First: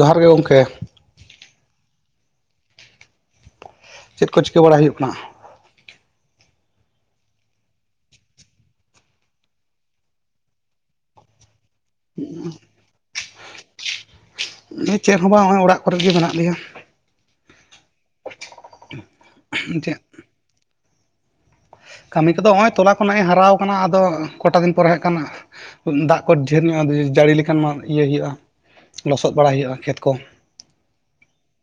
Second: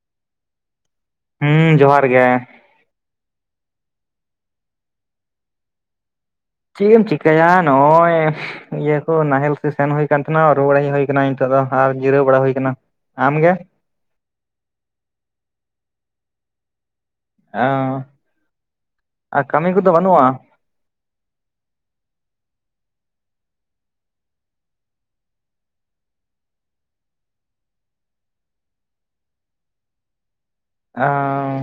ᱡᱚᱦᱟᱨ ᱜᱮ ᱜᱚᱝᱠᱮ᱾ ᱦᱩᱸ ᱡᱚᱦᱟᱨ ᱜᱮ᱾ ᱪᱮᱫ ᱠᱚ ᱪᱤᱠᱟᱹ ᱵᱟᱲᱟ ᱦᱩᱭᱩᱜ ᱠᱟᱱᱟ? ᱪᱮᱜ ᱮᱢ ᱪᱤᱠᱟᱭᱟ ᱱᱚᱜ-ᱚᱭ ᱤᱭᱟᱹ ᱠᱚ ᱱᱟᱦᱮᱞ ᱥᱤ ᱥᱮᱱ ᱦᱩᱭ ᱠᱟᱱ ᱛᱟᱦᱮᱱᱟ ᱨᱩᱲᱟᱭ ᱦᱮᱡ ᱦᱩᱭ ᱠᱟᱱᱟᱧ ᱱᱤᱛᱚᱜ ᱫᱚ ᱟᱨ ᱡᱤᱨᱟᱹᱣ ᱵᱟᱲᱟ ᱦᱩᱭ ᱠᱟᱱᱟ᱾ ᱟᱢᱜᱮ? ᱪᱮᱫ ᱦᱚᱸ ᱵᱟᱝ ᱱᱚᱜᱼᱚᱭ ᱚᱲᱟᱜ ᱠᱚᱨᱮ ᱜᱮ ᱢᱮᱱᱟᱜ ᱞᱮᱭᱟ᱾ ᱚ, ᱟᱨ ᱠᱟᱹᱢᱤ ᱠᱚᱫᱚ ᱪᱮᱫ ᱵᱟᱹᱱᱩᱜᱼᱟ? ᱠᱟᱹᱢᱤ ᱠᱚᱫᱚ ᱦᱚᱸᱜᱼᱚᱭ ᱛᱚᱞᱟ ᱠᱚ ᱱᱮᱜ-ᱮ ᱦᱟᱨᱟᱣ ᱠᱟᱱᱟ ᱟᱫᱚ ᱠᱚᱴᱟ ᱫᱤᱱ ᱯᱚᱨᱮ ᱦᱮᱸᱜ ᱠᱟᱱ ᱫᱟᱜ ᱠᱚ ᱰᱷᱮᱨ ᱧᱚᱜᱼᱮ ᱡᱟᱹᱲᱤ ᱞᱮᱠᱟᱱ ᱢᱟ ᱤᱭᱟᱹ ᱦᱩᱭᱩᱜᱼᱟ᱾ ᱞᱚᱥᱚᱫ ᱵᱟᱲᱟᱭ ᱦᱩᱭᱩᱜᱼᱟ ᱠᱷᱮᱛ ᱠᱚ᱾ ᱟᱣᱻ᱾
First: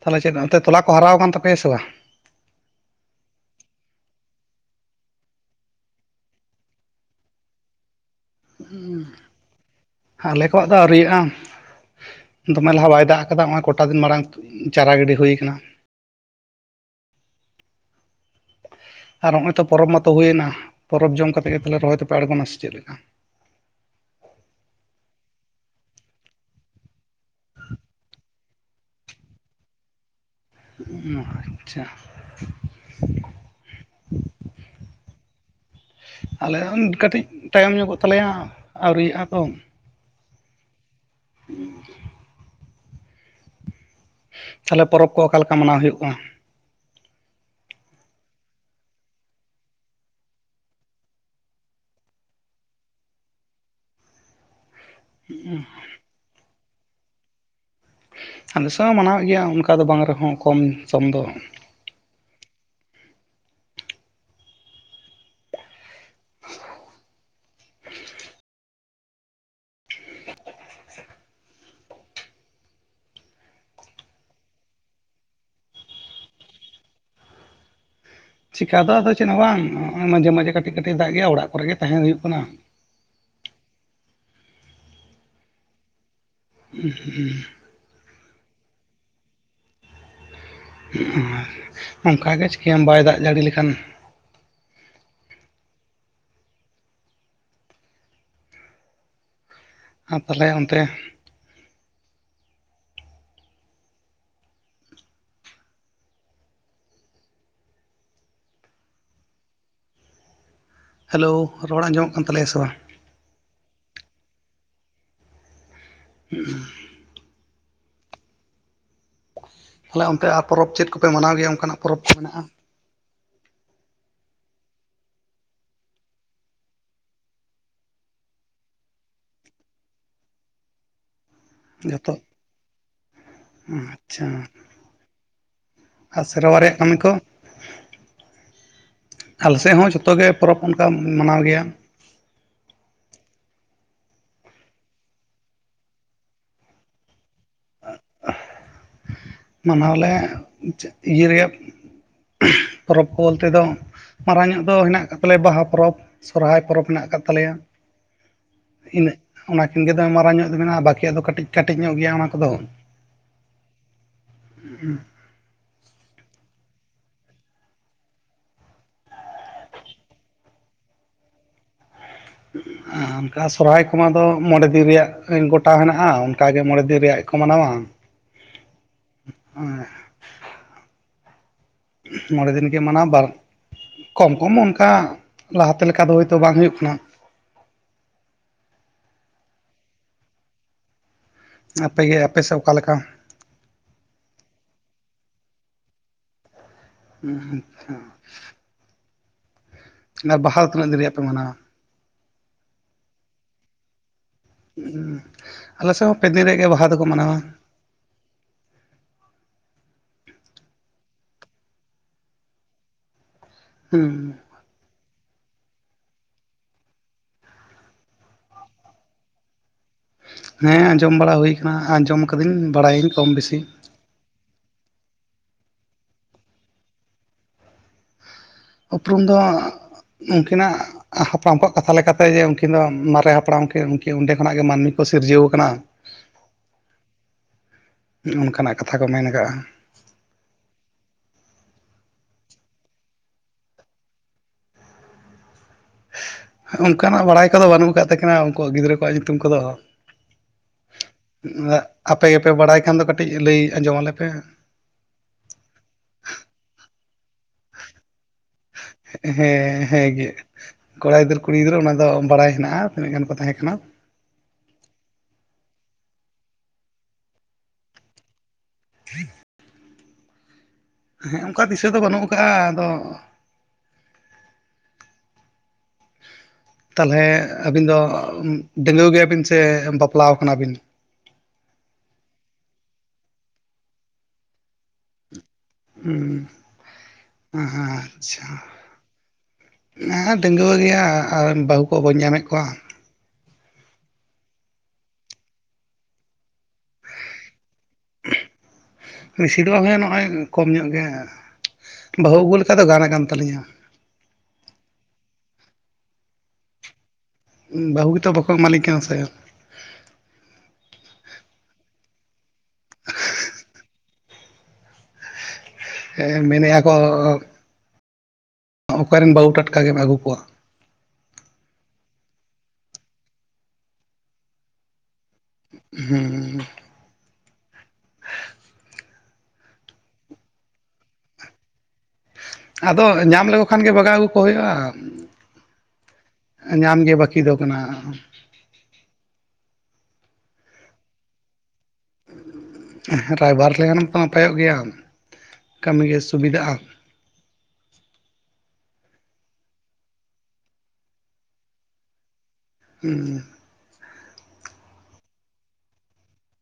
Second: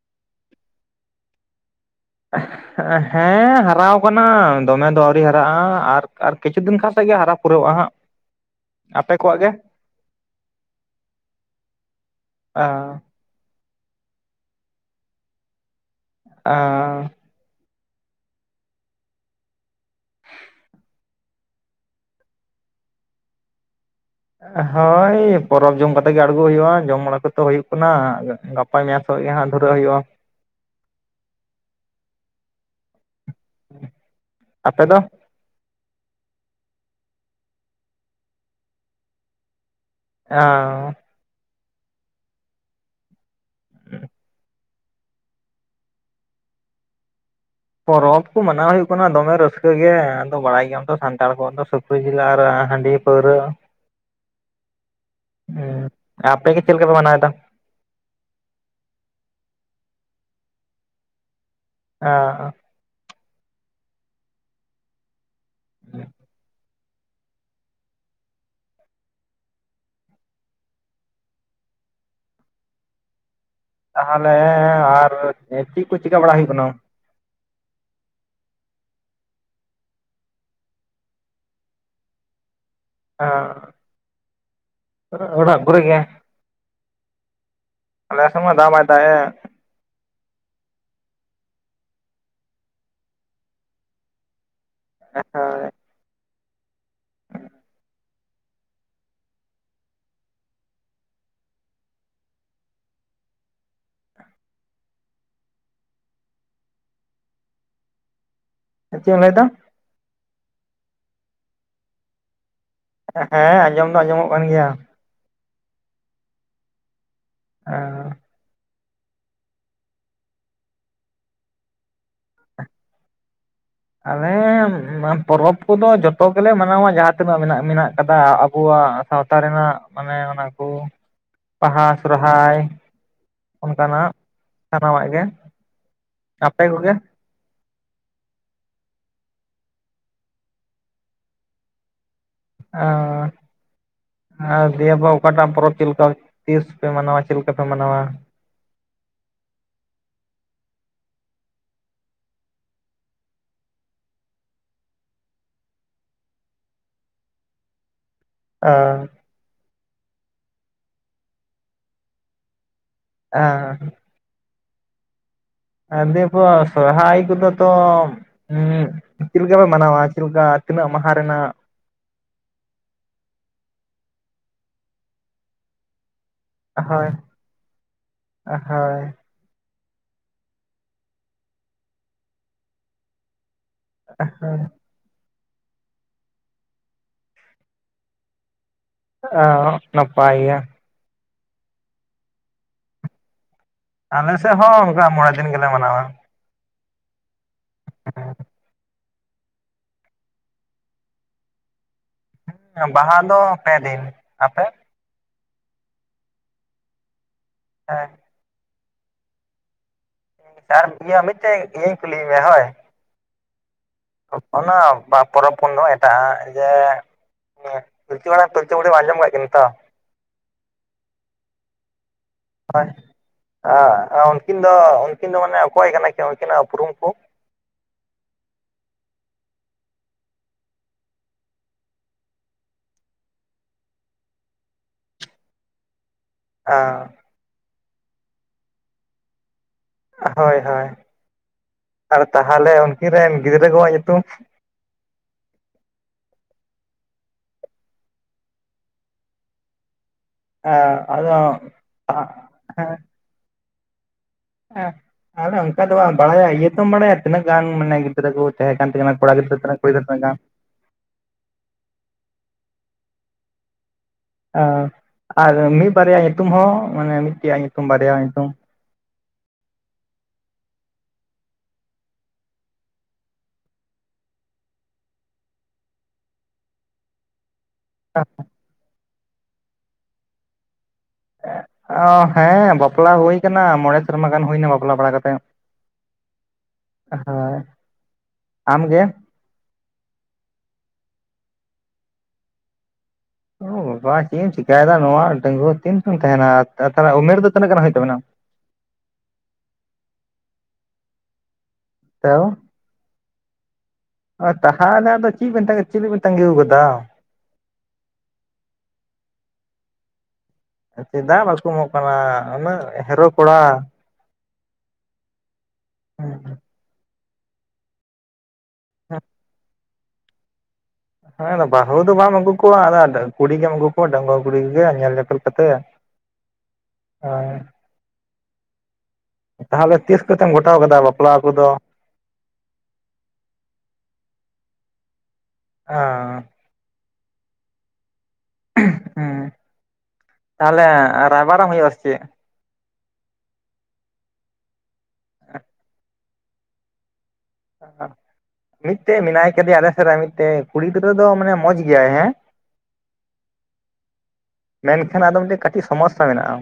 ᱛᱟᱦᱚᱞᱮ ᱪᱮᱫ ᱚᱱᱛᱮ ᱛᱚᱞᱟ ᱠᱚ ᱦᱟᱨᱟᱣ ᱠᱟᱱ ᱛᱟᱯᱮᱭᱟ ᱥᱮ ᱵᱟᱝ? ᱦ [inaudible] ᱦᱮᱸ ᱦᱟᱨᱟᱣ ᱠᱟᱱᱟ ᱫᱚᱢᱮ ᱫᱚ ᱟᱹᱣᱨᱤ ᱦᱟᱨᱟᱜᱼᱟ, ᱟᱨ-ᱟᱨ ᱠᱤᱪᱷᱩ ᱫᱤᱱ ᱠᱷᱟᱱ ᱥᱮᱫ ᱜᱮ ᱦᱟᱨᱟ ᱯᱩᱨᱟᱹᱜᱼᱟ ᱦᱟᱸᱜ᱾ ᱟᱯᱮ ᱠᱚᱣᱟᱜ ᱜᱮ? ᱟᱞᱮ ᱠᱚᱣᱟᱜ ᱫᱚ ᱟᱹᱣᱨᱤᱭᱟᱜᱼᱟ᱾ ᱫᱚᱢᱮ ᱞᱟᱦᱟ ᱵᱟᱭ ᱫᱟᱜ ᱟᱠᱟᱫᱟ ᱱᱚᱜ-ᱚᱭ ᱠᱚᱴᱟ ᱫᱤᱱ ᱢᱟᱲᱟᱝ ᱪᱟᱨᱟ ᱜᱤᱰᱤ ᱦᱳᱭ ᱠᱟᱱᱟ᱾ ᱟ᱾ ᱟᱨ ᱦᱚᱸᱜ-ᱚᱭ ᱛᱚ ᱯᱚᱨᱚᱵᱽ ᱢᱟᱛᱚ ᱦᱳᱭᱱᱟ᱾ ᱯᱚᱨᱚᱵᱽ ᱡᱚᱢ ᱠᱟᱛᱮ ᱜᱮ, ᱛᱟᱦᱚᱞᱮ ᱨᱚᱦᱚᱭ ᱫᱚᱯᱮ ᱟᱬᱜᱳᱱᱟ ᱥᱮ ᱪᱮᱫ ᱞᱮᱠᱟ? ᱦᱳᱭ ᱯᱚᱨᱚᱵᱽ ᱡᱚᱢ ᱠᱟᱛᱮ ᱜᱮ, ᱟᱬᱜᱚ ᱦᱳᱭᱳᱜᱼᱟ᱾ ᱡᱚᱢ ᱵᱟᱲᱟ ᱠᱚᱛᱚ, ᱦᱳᱭᱳᱜ ᱠᱟᱱᱟ ᱜᱟ-ᱜᱟᱯ ᱜᱟᱯᱟ ᱢᱮᱭᱟᱝ ᱠᱷᱚᱡ ᱜᱮ, ᱦᱟᱸᱜ ᱫᱷᱩᱨᱟᱹᱜ ᱦᱳᱭᱳᱜᱼᱟ᱾ ᱦᱩ, ᱟᱪᱪᱷᱟ᱾ ᱟᱯᱮ ᱫᱚ? ᱟᱞᱮ ᱦᱚᱸ, ᱠᱟᱹᱴᱤᱡ ᱛᱟᱭᱚᱢ ᱧᱚᱜᱚᱜ ᱛᱟᱞᱮᱭᱟ, ᱟᱹᱣᱨᱤᱭᱟᱜᱼᱟ ᱛᱚ᱾ ᱚᱸ᱾ ᱛᱟᱦᱚᱞᱮ ᱯᱚᱨᱚᱵᱽ ᱠᱚ, ᱟᱠᱟᱮ ᱞᱮᱠᱟ ᱢᱟᱱᱟᱣ ᱦᱳᱭᱳᱜ ᱠᱟᱱᱟ? ᱯᱚᱨᱚᱵᱽ ᱠᱚ ᱢᱟᱱᱟᱣ ᱦᱳᱭᱳᱜ ᱠᱟᱱᱟ, ᱫᱚᱢᱮ ᱨᱟᱹᱥᱠᱟᱹ ᱜᱮ, ᱟᱫᱚ ᱵᱟᱲᱟᱭ ᱜᱮᱭᱟᱢ ᱛᱚ, ᱥᱟᱱᱟᱲ ᱠᱚᱣᱟᱜ ᱫᱚ ᱥᱩ ᱥᱩᱠᱨᱤ ᱡᱮᱞ, ᱟᱨ ᱦᱟᱺᱰᱤ ᱯᱟᱹᱣᱨᱟᱹ᱾ ᱦᱩᱸ, ᱟᱯᱮ ᱜᱮ ᱪᱮᱫ ᱞᱮᱠᱟ ᱯᱮ, ᱢᱟᱱᱟᱣ ᱫᱟ? ᱟᱞᱮᱥᱮᱫ ᱦᱚᱸ ᱢᱟᱱᱟᱣᱮᱫ ᱜᱮᱭᱟ, ᱚᱱᱠᱟ ᱫᱚ ᱵᱟᱝ ᱨᱮᱦᱚᱸ ᱠᱚᱢ ᱥᱚᱢ ᱫᱚ᱾ ᱚ, ᱚ᱾ ᱦᱮᱸ᱾ ᱛᱟᱦᱚᱞᱮ, ᱟᱨ ᱪᱤᱫ ᱠᱚ ᱪᱮᱠᱟᱹ ᱵᱟᱲᱟ, ᱦᱳᱭᱳᱜ ᱠᱟᱱᱟ? ᱪᱤᱠᱟ ᱫᱚ ᱟᱫᱚ ᱪᱮᱫ ᱦᱚᱸ ᱵᱟᱝ, ᱦᱚᱸᱜ-ᱚᱭ ᱢᱟᱡᱮ, ᱢᱟᱡᱮ ᱠᱟᱹᱴᱤᱡ ᱠᱟᱹᱴᱤᱡ-ᱮ ᱫᱟᱜᱮ-ᱟ, ᱚᱲᱟᱜ ᱠᱚᱨᱮ ᱜᱮ ᱛᱟᱦᱮᱸ ᱦᱳᱭᱳᱜ ᱠᱟᱱᱟ᱾ ᱚᱸ ᱟᱜᱲᱜ ᱠᱚᱨᱮ ᱜᱮ᱾ [unintelligible] ᱟᱞᱮ ᱥᱮᱫ ᱢᱟ ᱫᱟᱜ ᱢᱟᱭ ᱫᱟᱜ ᱮᱜ᱾ ᱚᱱᱠᱟ ᱜᱮ ᱪᱤᱠᱟᱹᱭᱟᱢ ᱵᱟᱭ ᱫᱟᱜ ᱡᱟᱹᱲᱤ ᱞᱮᱠᱷᱟᱱ᱾ [unintelligible] ᱟᱨ ᱛᱟᱦᱚᱞᱮ ᱚᱱᱛᱮ ᱨᱮ᱾ ᱦᱮ ᱪᱮᱫ ᱮᱢ ᱞᱟᱹᱭ ᱫᱟ? ᱦᱮᱞᱳ ᱨᱚᱲ ᱟᱡᱚᱢᱚᱜ ᱠᱟᱱ ᱛᱟᱞᱮᱭᱟ ᱥᱮ ᱵᱟᱝ? ᱦᱮ ᱟᱡᱚᱢ ᱫᱚ ᱟᱡᱚᱢᱚᱜ ᱠᱟᱱ ᱜᱮᱭᱟ᱾ [unintelligible] ᱦᱮᱸ ᱛᱟᱦᱞᱮ ᱚᱱᱛᱮ ᱯᱚᱨᱚᱵᱽ ᱪᱮᱫ ᱠᱚᱯᱮ ᱢᱟᱱᱟᱣ ᱜᱮᱭᱟ ᱚᱱᱠᱟᱱᱟᱜ ᱯᱚᱨᱚᱵᱽ ᱠᱚ ᱢᱮᱱᱟᱜᱼᱟ? ᱟᱞᱮ ᱯᱚᱨᱚᱵᱽ ᱠᱚᱫᱚ ᱡᱚᱛᱚ ᱜᱮᱞᱮ ᱢᱟᱱᱟᱣᱟ ᱡᱟᱦᱟᱸ ᱛᱤᱱᱟᱹᱜ ᱢᱮᱱᱟᱜ ᱢᱮᱱᱟᱜ ᱠᱟᱫᱟ ᱟᱵᱚᱣᱟᱜ᱾ ᱥᱟᱶᱛᱟ ᱨᱮᱱᱟᱜ ᱢᱟᱱᱮ ᱚᱱᱟ ᱠᱚ ᱵᱟᱦᱟ ᱡᱚᱛᱚ ᱥᱚᱨᱦᱟᱭ ᱚᱱᱠᱟᱱᱟᱜ ᱟᱪᱪᱷᱟ ᱥᱟᱱᱟᱢᱟᱜ ᱜᱮ ᱟᱨ ᱥᱮᱨᱣᱟ ᱟᱯᱮ ᱨᱮᱭᱟᱜ ᱠᱚᱜᱮ ᱠᱟᱹᱢᱤ ᱠᱚ? ᱟᱞᱮᱥᱮᱫ ᱦᱚᱸ ᱡᱷᱚᱛᱚ ᱜᱮ ᱯᱚᱨᱚᱵᱽ ᱚᱱᱠᱟ ᱢᱟᱱᱟᱣ ᱜᱮᱭᱟ᱾ ᱚ, ᱟᱨ ᱫᱤᱭᱟᱹ ᱯᱚ ᱚᱠᱟᱴᱟᱜ ᱯᱚᱨᱚᱵᱽ ᱪᱮᱫ ᱞᱮᱠᱟ ᱛᱤᱥ ᱯᱮ ᱢᱟᱱᱟᱣᱟ ᱪᱮᱫ ᱞᱮᱠᱟ ᱯᱮ ᱢᱟᱱᱟᱣᱟ? ᱢᱟᱱᱟᱣᱞᱮ ᱤᱭᱟᱹ ᱯᱚᱨᱚᱵᱽ ᱠᱚ ᱵᱚᱞᱛᱮ ᱫᱚᱼᱼ ᱢᱟᱨᱟᱝ ᱧᱚᱜ ᱫᱚ ᱦᱮᱱᱟᱜ ᱟᱠᱟᱫ ᱛᱟᱞᱮᱭᱟ ᱵᱟᱦᱟ ᱯᱚᱨᱚᱵᱽ ᱥᱚᱨᱦᱟᱭ ᱯᱚᱨᱚᱵᱽ ᱢᱮᱱᱟᱜ ᱟᱠᱟᱫ ᱛᱟᱞᱮᱭᱟ᱾ ᱤᱱᱟᱹᱜ ᱚᱱᱟ ᱠᱤᱱ ᱜᱮ ᱫᱚ ᱢᱟᱨᱟᱝ ᱧᱚᱜ ᱢᱮᱱᱟ ᱵᱟᱠᱤᱭᱟᱜ ᱫᱚ ᱠᱟᱹᱴᱤᱡ ᱠᱟᱹᱴᱤᱡ ᱧᱚᱜ ᱜᱮᱭᱟ ᱚᱱᱟ ᱠᱚᱫᱚ᱾ ᱦᱮᱸ, ᱦᱩᱸ, ᱟᱸᱫᱮ ᱯᱚᱨ ᱥᱚᱨᱦᱟᱭ ᱠᱚᱫᱚ ᱛᱚ᱾ ᱦᱩᱜ ᱪᱮᱫ ᱞᱮᱠᱟ ᱯᱮ ᱢᱟᱱᱟᱣᱟ ᱪᱮᱫ ᱞᱮᱠᱟ ᱛᱤᱱᱟᱹᱜ ᱢᱟᱦᱟ ᱨᱮᱱᱟᱜ ᱚᱱᱠᱟ ᱥᱚᱨᱦᱟᱭ ᱠᱚᱢᱟ ᱫᱚ ᱢᱚᱬᱮ ᱫᱤᱱ ᱨᱮᱭᱟᱜ ᱜᱚᱴᱟ ᱦᱮᱱᱟᱜ-ᱟ᱾ ᱚᱱᱠᱟᱜᱮ ᱢᱚᱬᱮ ᱫᱤᱱ ᱦᱳᱭ ᱨᱮᱭᱟᱜ ᱠᱚ ᱢᱟᱱᱟᱣᱟ᱾ ᱦᱳᱭ ᱢᱚᱬᱮ ᱫᱤᱱ ᱜᱮ ᱢᱟᱱᱟᱣ ᱫᱟ ᱠᱚᱢ ᱠᱚᱢ ᱚᱱᱠᱟ᱾ ᱞᱟᱦᱟᱛᱮ ᱞᱮᱠᱟ ᱫᱚ ᱦᱳᱭᱛᱳ ᱵᱟᱝ ᱦᱩᱭᱩᱜ ᱠᱟᱱᱟ᱾ ᱮ ᱱᱟᱯᱟᱭ ᱜᱮᱭᱟ᱾ ᱟᱯᱮ‌ ᱜᱮ ᱟᱯᱮ ᱥᱮᱫ ᱚᱠᱟ ᱞᱮᱠᱟ? ᱟᱞᱮᱥᱮᱫ ᱦᱚᱸ ᱚᱱᱠᱟ ᱢᱚᱬᱮ ᱫᱤᱱ ᱜᱮᱞᱮ ᱢᱟᱱᱟᱣᱟ᱾ ᱟᱪᱪᱷᱟ, ᱚᱱᱟ ᱵᱟᱦᱟ ᱛᱤᱱᱟᱹᱜ ᱫᱤᱱ ᱨᱮᱭᱟᱜ ᱯᱮ ᱢᱟᱱᱟᱣᱟ᱾ ᱦᱮ ᱵᱟᱦᱟ ᱫᱚ ᱯᱮ ᱫᱤᱱ᱾ ᱟᱯᱮ? ᱟᱞᱮᱥᱮᱫ ᱦᱚᱸ ᱯᱮ ᱫᱤᱱ ᱨᱮᱭᱟᱜ ᱜᱮ ᱵᱟᱦᱟ ᱫᱚᱠᱚ ᱢᱟᱱᱟᱣᱟ᱾ ᱦᱮᱸ᱾ ᱟᱨ ᱤᱭᱟᱹ ᱢᱤᱫᱴᱮᱱ ᱤᱭᱟᱹᱧ ᱠᱩᱞᱤᱭ ᱢᱮᱭᱟ ᱦᱳᱭ? ᱦᱩᱸ, ᱚᱱᱟ ᱯᱚᱨᱚᱵᱽ ᱠᱷᱚᱱ ᱫᱚ ᱮᱴᱟᱜ-ᱟ ᱡᱮ ᱯᱤᱞᱪᱩ ᱦᱟᱲᱟᱢ ᱯᱤᱞᱪᱩ ᱵᱩᱰᱷᱤ ᱟᱡᱚᱢ ᱠᱟᱜ ᱠᱤᱱ ᱛᱚ? ᱦᱮ ᱟᱡᱚᱢ ᱵᱟᱲᱟ ᱦᱩᱭ ᱠᱟᱱᱟ ᱟᱡᱚᱢ ᱠᱟᱹᱫᱟᱹᱧ ᱵᱟᱲᱟᱭᱟᱹᱧ ᱠᱚᱢ ᱵᱮᱥᱤ᱾ [unintelligible] ᱩᱱᱠᱤᱱ ᱫᱚ ᱩᱱᱠᱤᱱ ᱫᱚ ᱢᱟᱱᱮ ᱚᱠᱚᱭ ᱠᱟᱱᱟ ᱠᱤ ᱩᱱᱠᱤᱱᱟᱜ ᱩᱯᱨᱩᱢ ᱠᱚ? ᱩᱯᱨᱩᱢ ᱫᱚ ᱩᱱᱩᱠᱤᱱᱟᱜ᱾ ᱦᱟᱯᱲᱟᱢ ᱠᱚᱣᱟᱜ ᱠᱟᱛᱷᱟ ᱞᱮᱠᱟᱛᱮ ᱡᱮ ᱩᱱᱠᱤᱱ ᱫᱚ ᱢᱟᱨᱮ ᱦᱟᱯᱲᱟᱢ ᱠᱤᱱ ᱩᱱᱠᱤᱱ ᱚᱸᱰᱮ ᱠᱷᱚᱱᱟᱜ ᱜᱮ ᱢᱟᱹᱱᱢᱤ ᱠᱚ ᱥᱤᱨᱡᱟᱹᱣ ᱟᱠᱟᱱᱟ᱾ [inaudible] ᱟᱻ ᱚᱱᱠᱟᱱᱟᱜ ᱠᱟᱛᱷᱟ ᱠᱚ ᱢᱮᱱ ᱟᱠᱟᱜ-ᱟ᱾ ᱦᱳᱭ ᱦᱳᱭ ᱟᱨ ᱛᱟᱦᱚᱞᱮ ᱩᱱᱠᱤᱱ ᱨᱮᱱ ᱜᱤᱫᱽᱨᱟᱹ ᱠᱚᱣᱟᱜ ᱧᱩᱛᱩᱢ᱾ ᱚᱱᱠᱟᱱᱟᱜ ᱵᱟᱲᱟᱭ ᱠᱚᱫᱚ ᱵᱟᱹᱱᱩᱜ ᱠᱟᱜ ᱛᱟᱹᱠᱤᱱᱟ ᱩᱱᱠᱩᱣᱟᱜ ᱜᱤᱫᱽᱨᱟᱹ ᱠᱚᱣᱟᱜ ᱧᱩᱛᱩᱢ ᱠᱚᱫᱚ᱾ ᱟᱸ, ᱟᱫᱚ ᱟᱯᱮ ᱟ- ᱜᱮᱯᱮ ᱵᱟᱲᱟᱭ ᱠᱷᱟᱱ ᱫᱚ, ᱠᱟᱹᱴᱤᱡ ᱞᱟᱹᱭ ᱟᱸᱡᱚᱢ ᱟᱞᱮ ᱯᱮ᱾ ᱮᱸ, ᱟᱞᱮ ᱚᱱᱠᱟᱫᱚ ᱵᱟᱝ ᱵᱟᱲᱟᱭᱟ, ᱤᱭᱟᱹ ᱛᱚᱢ ᱵᱟᱲᱟᱭᱟ ᱛᱤᱱᱟᱹᱜ ᱜᱟᱱ ᱢᱟᱱᱮ ᱜᱤᱫᱽᱨᱟᱹ ᱠᱩ ᱛᱟᱦᱮ ᱠᱟᱱ ᱛᱟᱹᱠᱤᱱᱟ, ᱠᱚᱲᱟ ᱜᱤᱫᱽᱨᱟᱹ ᱛᱤᱱᱟᱹᱜ, ᱦᱮᱸ ᱠᱩᱲᱤ ᱜᱤᱫᱽᱨᱟᱹ ᱛᱤᱱᱟᱹᱜ ᱜᱟᱱ᱾ ᱦᱮᱸᱜᱮ ᱠᱚᱲᱟ ᱜᱤᱫᱽᱨᱟᱹ, ᱠᱩᱲᱤ ᱜᱤᱫᱽᱨᱟᱹ ᱚᱱᱟ ᱫᱚ ᱵᱟᱲᱟᱭ ᱦᱮᱱᱟᱜᱼᱟ, ᱛᱤᱱᱟᱹᱜ ᱜᱟᱱ ᱠᱚ ᱛᱟᱦᱮ ᱠᱟᱱᱟ᱾ ᱟᱨ ᱢᱤᱜ ᱵᱟᱨᱟᱭᱟ ᱧᱩᱛᱩᱢ ᱦᱚᱸ, ᱢᱟᱱᱮ ᱢᱤᱫ ᱜᱮᱭᱟ ᱧᱩᱛᱩᱢ ᱵᱟᱨᱭᱟ ᱧᱩᱛᱩᱢ? [inaudible] ᱦᱮᱸ ᱚᱱᱠᱟ ᱫᱤᱥᱟᱹ ᱫᱚ, ᱵᱟᱹᱱᱩᱜ ᱠᱟᱜᱼᱟ, ᱟᱫᱚ ᱛᱟᱞᱦᱮ ᱟᱹᱵᱤᱱ ᱫᱚ ᱰᱟᱹᱜᱽᱣᱟᱹ ᱜᱮᱭᱟᱵᱤᱱ ᱥᱮ, ᱵᱟᱯᱞᱟᱣ ᱠᱟᱱᱟ ᱵᱤᱱ? ᱚ ᱦᱮᱸ ᱵᱟᱯᱞᱟ ᱦᱳᱭ ᱠᱟᱱᱟ, ᱢᱚᱬᱮ ᱥᱮᱨᱢᱟ ᱜᱟᱱ ᱦᱳᱭᱱᱟ, ᱵᱟᱯᱞᱟ ᱵᱟᱲᱟ ᱠᱟᱛᱮᱜ᱾ ᱦᱩᱸ, ᱦᱳᱭ ᱟᱪᱪᱷᱟ᱾ ᱟᱢᱜᱮ ᱦᱮ ᱰᱟᱹᱜᱩᱣᱟᱹ ᱜᱮᱭᱟ, ᱟᱨ ᱵᱟᱹᱦᱩ ᱠᱚ ᱵᱟᱹᱧ ᱧᱟᱢᱮᱫ ᱠᱚᱣᱟ᱾ ᱚ ᱵᱟᱵᱟ ᱪᱮᱜ ᱮᱢ ᱪᱮᱠᱟᱭᱫᱟ, ᱱᱚᱣᱟ ᱰᱟᱹᱜᱩᱣᱟᱹ ᱛᱤᱱ ᱠᱷᱚᱱ ᱛᱟᱦᱮᱸᱱᱟ, ᱛᱟᱦᱚᱞᱮ ᱩᱢᱮᱨ ᱫᱚ ᱛᱤᱱᱟᱹᱜ ᱜᱟᱱ ᱦᱳᱭᱳᱜ ᱛᱟᱵᱤᱱᱟ? ᱵᱤᱥᱤ ᱫᱚ ᱵᱟᱝ ᱦᱳᱭᱳᱜ-ᱟ, ᱱᱚᱜᱼᱚᱭ ᱠᱚᱢ ᱧᱚᱜ ᱜᱮ᱾ ᱵᱟᱹᱦᱩ ᱟᱹᱜᱩ ᱞᱮᱠᱟ ᱫᱚ, ᱜᱟᱱ ᱠᱟᱱ ᱛᱟᱹᱞᱤᱧᱟ᱾ ᱛᱟᱦᱟᱞᱮ ᱟᱫᱚ ᱪᱮᱜ ᱵᱤᱱ ᱛᱟᱸᱜᱤᱠᱟᱫᱟ, ᱪᱮᱫ ᱞᱟᱜᱤᱜ ᱵᱤᱱ ᱛᱟᱸᱜᱤᱣᱠᱟᱫᱟ᱾ ᱮᱢ, ᱵᱟᱹᱦᱩ ᱜᱮᱛᱚ, ᱵᱟᱠᱚ ᱮᱢᱟᱞᱤᱧ ᱠᱟᱱᱟ ᱥᱮ᱾ ᱪᱮᱫᱟᱜ ᱵᱟᱠᱚ ᱮᱢᱚᱜ ᱠᱟᱱᱟ, ᱩᱱᱟᱹᱜ ᱦᱮᱨᱳ ᱠᱚᱲᱟ? ᱮᱸ, ᱦᱮᱸ ᱢᱮᱱᱮᱜᱼᱟ ᱠᱚ ᱚᱠᱟᱨᱮᱱ ᱵᱟᱹᱦᱩ, ᱴᱟᱴᱠᱟ ᱜᱮᱢ ᱟᱹᱜᱩ ᱠᱚᱣᱟ᱾ ᱦᱮᱸ ᱟᱫᱚ ᱵᱟᱦᱩ ᱫᱚ ᱵᱟᱢ ᱟᱹᱜᱩ ᱠᱚᱣᱟ, ᱟᱫᱚ ᱠᱩᱲᱤ ᱜᱮᱢ ᱟᱹᱜᱩ ᱠᱚᱣᱟ, ᱰᱟᱹᱝᱜᱩᱣᱟᱹ ᱠᱩᱲᱤ ᱜᱮ, ᱧᱮᱞ ᱧᱮᱯᱮᱞ ᱠᱟᱛᱮ, ᱦᱮ ᱛᱟᱦᱚᱞᱮ ᱛᱤᱥ ᱠᱚᱛᱮᱢ ᱜᱚᱴᱟᱣ ᱠᱟᱫᱟ, ᱵᱟᱯᱞᱟ ᱠᱚᱫᱚ? ᱟᱫᱚ ᱧᱟᱢ ᱞᱮᱠᱚ ᱠᱷᱟᱱ ᱜᱮ, ᱵᱟᱜᱟᱣ ᱟᱜᱩ ᱠᱚ ᱦᱳᱭᱳᱜᱼᱟ᱾ ᱟᱸ, ᱧᱟᱢ ᱜᱮ ᱵᱟᱹᱠᱤ ᱫᱚ ᱠᱟᱱᱟ᱾ ᱦᱩᱸ, ᱛᱟᱦᱚᱞᱮ ᱨᱟᱭᱵᱟᱨᱟᱢ ᱦᱳᱭᱳᱜᱼᱟ, ᱥᱮ ᱪᱮᱜ? ᱦᱮ ᱨᱟᱭᱵᱟᱨ ᱞᱮᱠᱷᱟᱱ ᱦᱚᱸ ᱛᱚ ᱱᱟᱯᱟᱭᱚᱜ ᱜᱮᱭᱟ, ᱠᱟᱹᱢᱤ ᱜᱮ ᱥᱩᱵᱤᱫᱷᱟᱜᱼᱟ᱾ [unintelligible] ᱢᱤᱫᱴᱮᱡ ᱢᱮᱱᱟᱭ ᱠᱟᱫᱮᱭᱟ, ᱟᱞᱮ ᱥᱮᱜᱨᱮ, ᱢᱤᱫᱴᱮᱡ ᱠᱩᱲᱤ ᱜᱤᱫᱽᱨᱟᱹ ᱫᱚ, ᱢᱟᱱᱮ ᱢᱚᱸᱡᱽ ᱜᱮᱭᱟᱭ ᱦᱮᱸ ᱩᱸ᱾ ᱢᱮᱱᱠᱷᱟᱱ ᱟᱫᱚ ᱢᱤᱫᱴᱤᱡ ᱠᱟᱹᱴᱤᱡ ᱥᱚᱢᱚᱥᱥᱟ ᱢᱮᱱᱟᱜᱼᱟ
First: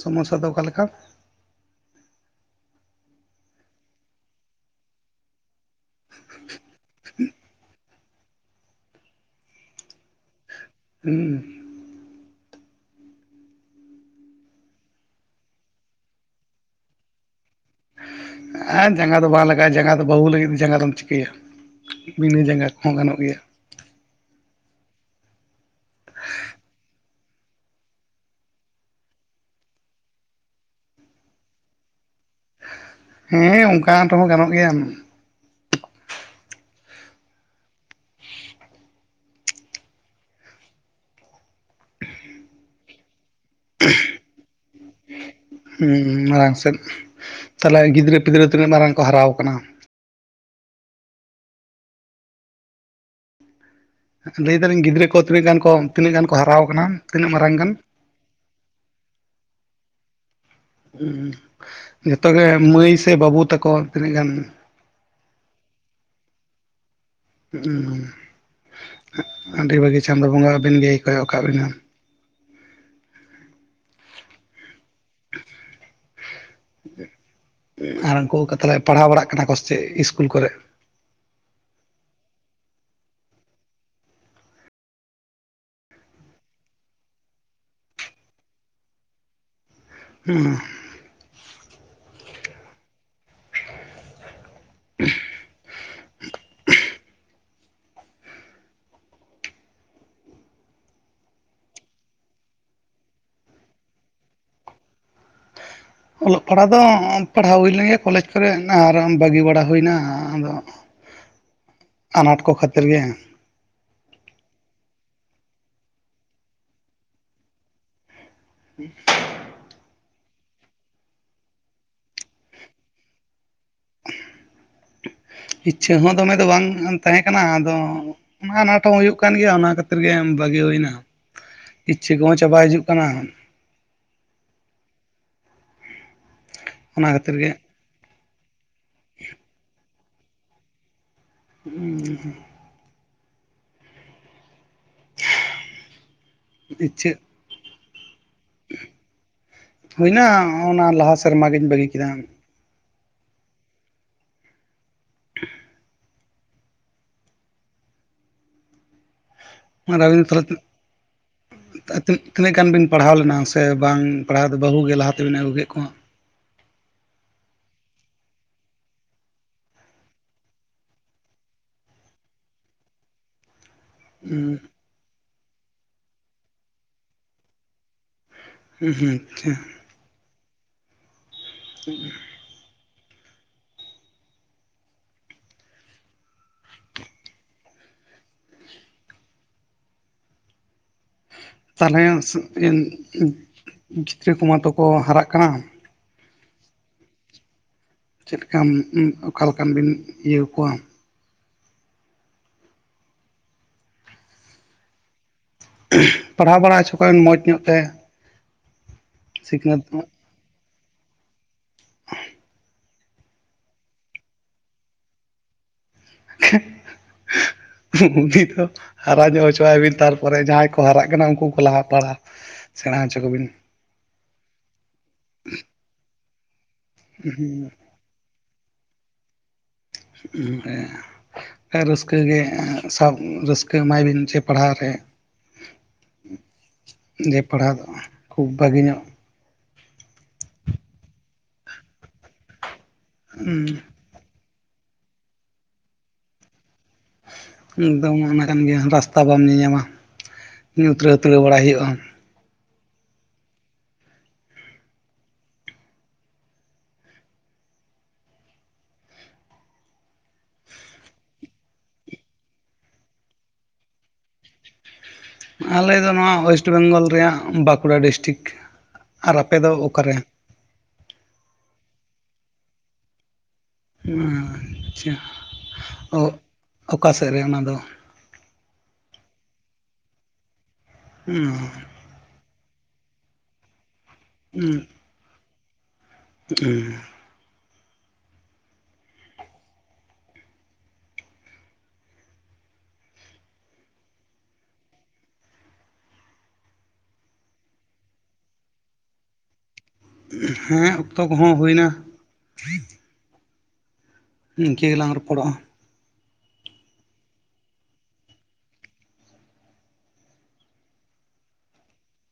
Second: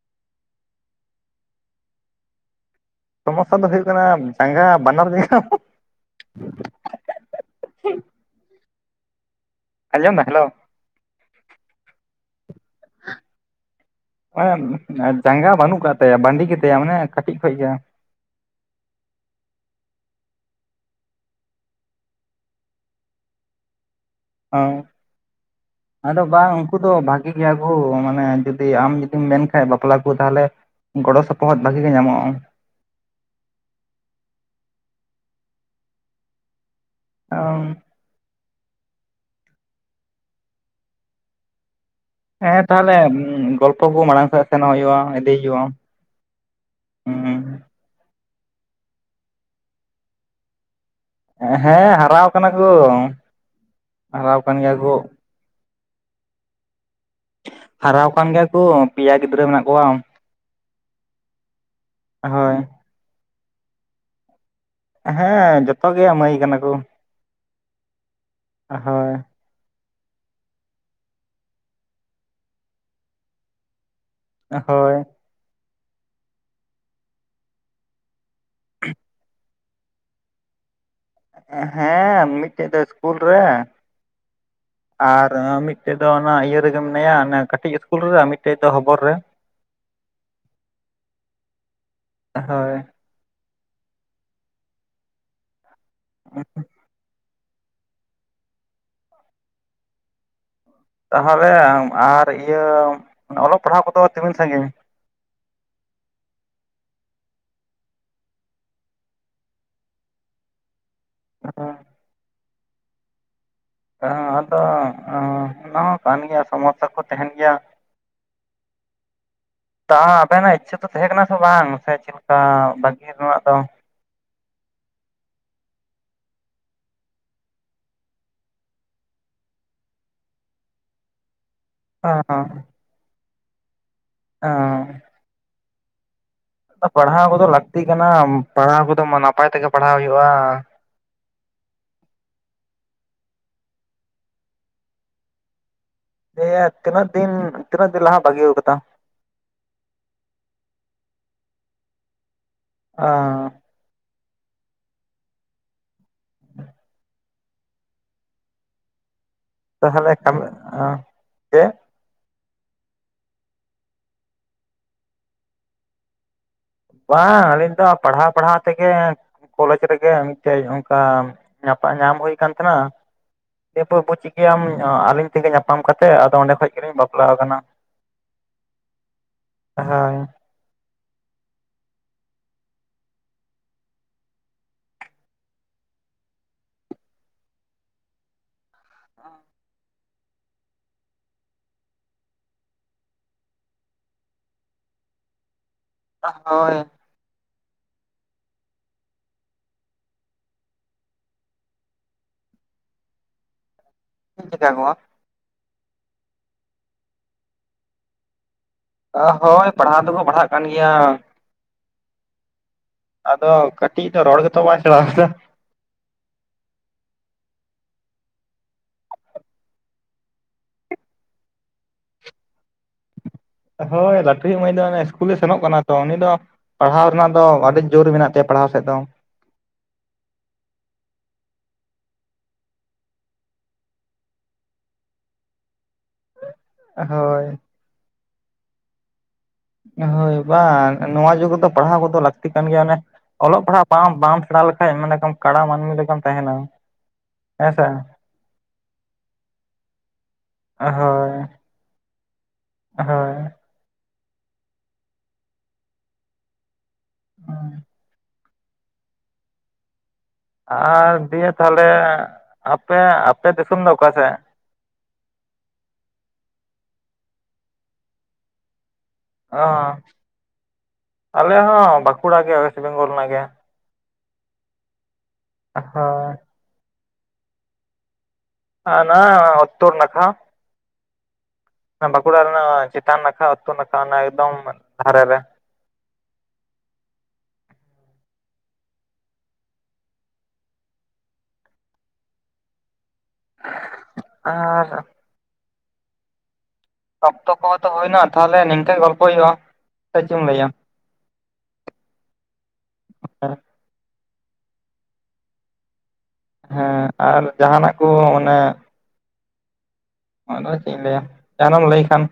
ᱥᱚᱢᱚᱥᱥᱟ ᱫᱚ ᱚᱠᱟᱞᱮᱠᱟ ᱥᱚᱢᱚᱥᱥᱟ ᱫᱚ ᱦᱩᱭᱩᱜ ᱠᱟᱱᱟ ᱡᱟᱸᱜᱟ ᱵᱟᱱᱟᱨ ᱡᱟᱸᱜ [inaudible] ᱟᱸᱡᱚᱢ ᱫᱟ ᱦᱮᱞᱳ ᱩᱸᱦᱩ ᱢᱟᱱᱮ ᱡᱟᱸᱜᱟ ᱵᱟᱹᱱᱩᱜ ᱠᱟᱜ ᱛᱟᱭᱟ ᱵᱟᱺᱰᱤᱡ ᱜᱮᱛᱟᱭᱟ ᱢᱟᱱᱮ ᱠᱟᱹᱴᱤᱡ ᱠᱷᱚᱡ ᱜᱮ ᱦᱮᱸ ᱡᱟᱸᱜᱟ ᱫᱚ ᱵᱟᱝ ᱞᱟᱜᱟᱜᱼᱟ ᱡᱟᱸᱜᱟ ᱫᱚ ᱵᱟᱹᱦᱩ ᱞᱟᱹᱜᱤᱫ ᱫᱚ ᱡᱟᱸᱜᱟ ᱫᱚᱢ ᱪᱤᱠᱟᱹᱭᱟ ᱵᱤᱱᱟᱹ ᱡᱟᱸᱜᱟ ᱠᱚᱦᱚᱸ ᱜᱟᱱᱚᱜ ᱜᱮᱭᱟ ᱚ ᱟᱫᱚ ᱵᱟᱝ ᱩᱱᱠᱩ ᱫᱚ ᱵᱷᱟᱠ ᱴᱷᱤᱠ ᱜᱮᱭᱟ ᱠᱩ ᱢᱟᱱᱮ ᱡᱩᱫᱤ ᱟᱢ ᱡᱩᱫᱤᱢ ᱢᱮᱱ ᱠᱷᱟᱡ ᱵᱟᱯᱞᱟ ᱠᱩ ᱛᱟᱦᱞᱮ ᱜᱚᱲᱚ ᱥᱚᱯᱚᱦᱚᱫ ᱵᱷᱟᱜᱤ ᱜᱮ ᱧᱟᱢᱚᱜᱼᱟ ᱦᱮᱸ ᱚᱱᱠᱟᱱ ᱨᱮᱦᱚᱸᱜᱟᱱᱚᱜ ᱜᱮᱭᱟ ᱚ ᱦᱮᱸ ᱛᱟᱦᱞᱮ ᱜᱚᱞᱯᱚ ᱠᱚ ᱢᱟᱲᱟᱝ ᱥᱮᱫ ᱥᱮᱱᱚᱜ ᱦᱩᱭᱩᱜᱼᱟ ᱤᱫᱤ ᱦᱩᱭᱩᱜᱼᱟ ᱦᱩᱸ ᱛᱟᱦᱞᱮ ᱜᱤᱫᱽᱨᱟᱹ ᱯᱤᱫᱽᱨᱟᱹ ᱛᱤᱱᱟᱹᱜ ᱢᱟᱨᱟᱝ ᱠᱚ ᱦᱟᱨᱟᱣ ᱠᱟᱱᱟ ᱦᱮᱸ ᱦᱟᱨᱟᱣ ᱠᱟᱱᱟ ᱠᱩ ᱞᱟᱹᱭ ᱫᱟᱞᱤᱧ ᱜᱤᱫᱽᱨᱟᱹ ᱠᱚ ᱛᱤᱱᱟᱹᱜ ᱜᱟᱱ ᱠᱚ ᱛᱤᱱᱟᱹᱜ ᱜᱟᱱ ᱠᱚ ᱦᱟᱨᱟᱣ ᱠᱟᱱᱟ ᱛᱤᱱᱟᱹᱜ ᱢᱟᱨᱟᱝ ᱜᱟᱱ ᱦᱟᱨᱟᱣ ᱟᱠᱟᱱ ᱜᱮᱭᱟ ᱠᱚ ᱯᱮᱭᱟ ᱜᱤᱫᱽᱨᱟᱹ ᱢᱮᱱᱟᱜ ᱠᱚᱣᱟ ᱦ ᱡᱚᱛᱚᱜ ᱜᱮ ᱦᱳᱭ ᱢᱟᱹᱭ ᱥᱮ ᱵᱟᱹᱵᱩ ᱛᱟᱠᱚ ᱛᱤᱱᱟᱹᱜ ᱜᱟᱱ ᱦᱮᱸ ᱡᱚᱛᱚ ᱜᱮᱭᱟ ᱢᱟᱹᱭ ᱠᱟᱱᱟ ᱠᱚ ᱦᱩᱸ ᱦᱳᱭ ᱟᱹᱰᱤ ᱵᱷᱟᱹᱜᱤ ᱪᱟᱸᱫᱳ ᱵᱚᱸᱜᱟ ᱟᱹᱵᱤᱱ ᱜᱮᱭ ᱠᱚᱭᱚᱜ ᱠᱟᱜ ᱵᱤᱱᱟ ᱦᱳᱭ ᱟᱨ ᱩᱱᱠᱩ ᱠᱟᱛᱞᱮᱡ ᱯᱟᱲᱦᱟᱣ ᱵᱟᱲᱟᱜ ᱠᱟᱱᱟ ᱠᱚᱥᱪᱮᱫ ᱤᱥᱠᱩᱞ ᱠᱚᱨᱮ ᱮ ᱦᱮᱸ ᱢᱤᱫᱴᱮᱡ ᱫᱚ ᱤᱥᱠᱩᱞ ᱨᱮ [unintelligible] ᱟᱨ ᱢᱤᱫᱴᱮᱡ ᱫᱚ ᱚᱱᱟ ᱤᱭᱟᱹ ᱨᱮᱜᱮ ᱢᱮᱱᱟᱭᱟ ᱠᱟᱹᱴᱤᱡ ᱤᱥᱠᱩᱞ ᱨᱮ ᱟᱨ ᱢᱤᱫᱴᱮᱡ ᱫᱚ ᱦᱚᱚᱵᱚᱨ ᱨᱮ ᱦᱩᱸ ᱦᱳᱭ [unintelligible] ᱩᱸᱦᱩᱸᱜ ᱛᱟᱦᱚᱞᱮ ᱟᱢ ᱟᱨ ᱤᱭᱟᱹ ᱚᱞᱚᱜ ᱯᱟᱲᱦᱟᱣ ᱠᱚᱫᱚ ᱛᱤᱢᱤᱱ ᱥᱟᱺᱜᱤᱧ ᱚᱞᱚᱜ ᱯᱟᱲᱦᱟᱜ ᱫᱚ ᱯᱟᱲᱦᱟᱣ ᱦᱩᱭ ᱞᱮᱱ ᱜᱮᱭᱟ ᱠᱚᱞᱮᱡᱽ ᱠᱚᱨᱮ ᱟᱨ ᱵᱟᱹᱜᱤ ᱵᱟᱲᱟ ᱦᱩᱭᱱᱟ ᱟᱫᱚ [unintelligible] ᱚ ᱟᱱᱟᱴ ᱠᱚ ᱠᱷᱟᱹᱛᱤᱨ ᱜᱮ ᱚᱦᱚᱸ ᱟᱫᱚ ᱚᱱᱟ ᱦᱚᱸ ᱠᱟᱱ ᱜᱮᱭᱟ ᱥᱚᱢᱚᱥᱥᱟ ᱠᱚ ᱛᱟᱦᱮᱱ ᱜᱮᱭᱟ [inaudible] ᱛᱟᱦᱚᱸ ᱟᱵᱮᱱᱟᱜ ᱤᱪᱪᱷᱟᱹ ᱫᱚᱚ ᱛᱟᱦᱮᱸ ᱠᱟᱱᱟ ᱥᱮ ᱵᱟᱝ ᱥᱮ ᱪᱮᱫ ᱠᱟ ᱵᱟᱜᱤ ᱨᱮᱱᱟᱜ ᱫᱚ ᱤᱪᱪᱷᱟᱹ ᱦᱚᱸ ᱫᱚᱢᱮ ᱫᱚ ᱵᱟᱝ ᱛᱟᱦᱮᱸᱠᱟᱱᱟ ᱟᱫᱚ ᱢᱟ ᱟᱱᱟᱴ ᱦᱚᱸ ᱦᱩᱭᱩᱜ ᱠᱟᱱ ᱜᱮᱭᱟ ᱚᱱᱟ ᱠᱷᱟᱹᱛᱤᱨ ᱜᱮ ᱵᱟᱹᱜᱤ ᱦᱩᱭᱱᱟ ᱤᱪᱪᱷᱟᱹ ᱦᱮᱸ ᱠᱚᱦᱚᱸ ᱪᱟᱵᱟ ᱦᱤᱡᱩᱜ ᱠᱟᱱᱟ ᱚᱻᱻ ᱚᱱᱟ ᱯᱟᱲᱦᱟᱣ ᱠᱷᱟᱹᱛᱤᱨ ᱠᱚᱫᱚ ᱜᱮ ᱞᱟᱹᱠᱛᱤ ᱠᱟᱱᱟ ᱯᱟᱲᱦᱟᱣ ᱠᱚᱫᱚ ᱢᱟ ᱱᱟᱯᱟᱭ ᱛᱮᱜᱮ ᱯᱟᱲᱦᱟᱣ ᱦᱩᱭᱩᱜᱼᱟ᱾ ᱦᱩᱸ ᱩᱦᱩ ᱫᱤᱭᱮ ᱛᱤᱱᱟᱹᱜ ᱤᱪᱪᱷᱟᱹ ᱫᱤᱱ ᱛᱤᱱᱟᱹᱜ ᱫᱤᱱ ᱞᱟᱦᱟ ᱵᱟᱜᱤᱭᱟᱹᱶ ᱠᱟᱫᱟᱢ ᱦᱩᱭᱱᱟ ᱚᱱᱟ ᱞᱟᱦᱟ ᱥᱮᱨᱢᱟ ᱜᱤᱧ ᱵᱟᱹᱜᱤ ᱠᱮᱫᱟ ᱟᱸ [inaudible] ᱚᱱᱟ ᱫᱚ ᱛᱟᱦᱚᱞᱮ ᱟᱵᱤᱱᱟᱜ ᱠᱟᱹᱢᱤ ᱪᱮᱫ [unintelligible] ᱛᱤᱱᱟᱹᱜ ᱜᱟᱱ ᱵᱤᱱ ᱯᱟᱲᱦᱟᱣ ᱞᱮᱱᱟ ᱥᱮ ᱵᱟᱝ ᱯᱟᱲᱦᱟᱣ ᱫᱚ ᱵᱟᱹᱦᱩ ᱜᱮ ᱞᱟᱦᱟ ᱛᱮᱵᱤᱱ ᱟᱹᱜᱩ ᱠᱮᱫ ᱠᱚᱣᱟ᱾ ᱵᱟᱝ ᱟᱹᱞᱤᱧ ᱫᱚ ᱯᱟᱲᱦᱟᱣ ᱯᱟᱲᱦᱟᱣ ᱛᱮᱜᱮ ᱠᱚᱞᱮᱡᱽ ᱨᱮᱜᱮ ᱢᱤᱫᱴᱮᱡ ᱚᱱᱠᱟ ᱧᱟᱯᱟ ᱧᱟᱢ ᱦᱩᱭ ᱠᱟᱱ ᱛᱟᱦᱮᱸᱱᱟ᱾ ᱮ ᱯᱳᱨ ᱯᱳᱨ ᱦᱩᱸ ᱪᱤᱠᱟᱹᱭᱟᱢ ᱟᱹᱞᱤᱧ ᱛᱮᱜᱮ ᱧᱟᱯᱟᱢ ᱠᱟᱛᱮᱮᱫ ᱟᱫᱚ ᱚᱸᱰᱮ ᱠᱷᱚᱡ ᱜᱮᱞᱤᱧ ᱵᱟᱯᱞᱟ ᱟᱠᱟᱱᱟ᱾ ᱦᱩᱸ- ᱦᱩᱸ ᱟᱪᱪᱷᱟ᱾ ᱦᱮᱸ [inaudible] ᱛᱟᱦᱚᱞᱮ ᱜᱤᱛᱽᱨᱟᱹ ᱠᱚᱢᱟᱛᱚᱠᱚ ᱦᱟᱨᱟᱜ ᱠᱟᱱᱟ᱾ ᱦᱳᱭ ᱪᱮᱫᱠᱟᱢ ᱚᱠᱟ ᱞᱮᱠᱟᱱ ᱵᱤᱱ ᱤᱭᱟᱹ ᱠᱚᱣᱟ᱾ [unintelligible] ᱯᱟᱲᱦᱟᱣ ᱵᱟᱲᱟ ᱦᱚᱪᱚ ᱠᱚᱵᱮᱱ ᱢᱚᱸᱡᱽ ᱧᱚᱜ ᱛᱮ᱾ ᱟ ᱦᱳᱭ ᱥᱤᱠᱷᱱᱟᱹᱛ ᱯᱟᱲᱦᱟᱣ ᱫᱚᱠᱚ ᱯᱟᱲᱦᱟᱜ ᱠᱟᱱ ᱜᱮᱭᱟ᱾ ᱟᱫᱚ ᱠᱟᱹᱴᱤᱡ ᱤᱡ ᱫᱚ ᱨᱚᱲ ᱜᱮᱛᱚ ᱵᱟᱭ ᱥᱮᱨᱟᱣ ᱠᱟᱫᱟ᱾ [unintelligible] ᱩᱱᱤ ᱫᱚ ᱦᱟᱨᱟ ᱧᱚᱜ ᱦᱚᱪᱚᱟᱭ ᱵᱤᱱ, ᱛᱟᱨᱯᱚᱨᱮ ᱡᱟᱦᱟᱸᱭ ᱠᱚ ᱦᱟᱨᱟᱜ ᱠᱟᱱᱟ ᱩᱱᱠᱩ ᱠᱚ ᱞᱟᱦᱟ ᱯᱟᱲᱟᱜ ᱥᱮᱬᱟ ᱦᱚᱪᱚ ᱠᱚ ᱵᱤᱱ᱾ ᱦᱳᱭ ᱞᱟᱹᱴᱷᱩᱭᱤᱡ ᱢᱟᱹᱭ ᱫᱚ ᱤᱥᱠᱩᱞᱮ ᱥᱮᱱᱚᱜ ᱠᱟᱱᱟ ᱛᱚ᱾ᱩᱱᱤ ᱫᱚ ᱯᱟᱲᱦᱟᱣ ᱨᱮᱱᱟᱜ ᱫᱚ ᱟᱹᱰᱤ ᱡᱳᱨ ᱢᱮᱱᱟᱜ ᱛᱟᱭᱟ ᱯᱟᱲᱦᱟᱣ ᱥᱮᱫ ᱫᱚ᱾ [unintelligible] ᱦᱮᱸ ᱨᱟᱹᱥᱠᱟᱹ ᱜᱮ ᱥᱟ ᱨᱟᱹᱥᱠᱟᱹ ᱮᱢᱟᱭ ᱵᱤᱱ ᱪᱮ ᱯᱟᱲᱦᱟᱣ ᱨᱮ᱾ ᱡᱮ ᱦᱳᱭ ᱯᱟᱲᱦᱟᱣ ᱫᱚ ᱠᱷᱩᱵ ᱵᱷᱟᱜᱮ ᱧᱚᱜ ᱦᱳᱭ ᱵᱟᱝ ᱱᱚᱣᱟ ᱡᱩᱜᱽ ᱨᱮᱫᱚ ᱯᱟᱲᱦᱟᱣ ᱠᱚᱫᱚ ᱞᱟᱹᱠᱛᱤ ᱠᱟᱱ ᱜᱮᱭᱟ᱾ ᱚᱱᱮ ᱚᱞᱚᱜ ᱯᱟᱲᱦᱟᱜ ᱵᱟᱝ ᱵᱟᱝ ᱯᱟᱲᱟ ᱞᱮᱠᱷᱟᱡ ᱢᱟᱱᱮ ᱠᱟᱢ ᱠᱟᱲᱟ ᱢᱟᱹᱱᱢᱤ ᱞᱮᱠᱟᱢ ᱛᱟᱦᱮᱱᱟ᱾ ᱦᱮᱸ ᱥᱮ ᱮᱠᱫᱚᱢ ᱚᱱᱟ ᱠᱟᱱ ᱜᱮᱭᱟ᱾ ᱨᱟᱥᱛᱟ ᱵᱟᱢ ᱧᱮᱞ ᱧᱟᱢ ᱢᱟ᱾ ᱧᱩᱛᱨᱮ ᱦᱟᱛᱲᱟᱹᱣ ᱵᱟᱲᱟᱭ ᱦᱩᱭᱩᱜᱼᱟ᱾ ᱦᱳᱭᱻ [inaudible] ᱟᱨ ᱫᱤᱭᱮ ᱛᱟᱦᱚᱞᱮ ᱟᱯᱮ ᱟᱯᱮ ᱫᱤᱥᱚᱢ ᱫᱚ ᱚᱠᱟ ᱥᱮᱫ? ᱟᱞᱮ ᱫᱚ ᱱᱚᱣᱟ ᱳᱭᱮᱥᱴ ᱵᱮᱝᱜᱚᱞ ᱨᱮᱭᱟᱜ ᱵᱟᱸᱠᱩᱲᱟ ᱰᱤᱥᱴᱤᱠ᱾ ᱟᱨ ᱟᱯᱮ ᱫᱚ ᱚ ᱚᱠᱟᱨᱮ ᱟᱞᱮ ᱦᱚᱸ ᱵᱟᱸᱠᱩᱲᱟ ᱜᱮ ᱚᱭᱮᱥᱴ ᱵᱮᱝᱜᱚᱞ ᱨᱮᱱᱟᱜ ᱜᱮ᱾ ᱟᱸ ᱟᱪᱪᱷᱟ᱾ ᱦᱚᱭ [inaudible] ᱚᱠᱟ ᱥᱮᱫ ᱨᱮ ᱚᱱᱟ ᱫᱚ? ᱟ ᱱᱟ ᱚ ᱛᱳᱚᱨ ᱱᱟᱠᱷᱟ᱾ ᱦᱩᱸᱻ ᱚᱱᱟ ᱵᱟᱸᱠᱩᱲᱟ ᱨᱮᱱᱟᱜ ᱪᱮᱛᱟᱱ ᱱᱟᱠᱷᱟ᱾ ᱩᱛᱛᱚᱨ ᱱᱟᱠᱷᱟ ᱚᱱᱟ ᱮᱠᱫᱚᱢ ᱫᱷᱟᱨᱮ ᱨᱮ᱾ ᱦᱩᱸᱻ ᱟᱨ ᱚᱠᱛᱚ ᱠᱚᱦᱚᱸ ᱛᱚ ᱦᱩᱭᱱᱟ᱾ ᱛᱟᱦᱚᱞᱮ ᱱᱤᱝᱠᱟᱹ ᱜᱮ ᱜᱚᱞᱯᱚ ᱦᱩᱭᱩᱜᱼᱟ᱾ ᱥᱮ ᱪᱮᱫ ᱮᱢ ᱞᱟᱹᱭᱟ ᱦᱮᱸ ᱚᱠᱛᱚ ᱠᱚᱦᱚᱸ ᱦᱩᱭᱱᱟ᱾ ᱤᱱᱠᱟᱹ ᱜᱮᱞᱟᱝ ᱨᱚᱯᱚᱲᱚᱜᱼᱟ᱾ ᱦᱮᱸ ᱟᱨ ᱡᱟᱦᱟᱱᱟᱜ ᱠᱚ ᱚᱱᱮ ᱫᱚ ᱪᱮᱫ ᱤᱧ ᱞᱟᱹᱭᱟ ᱡᱟᱦᱟᱱᱢ ᱞᱟᱹᱭ ᱠᱷᱟᱱ?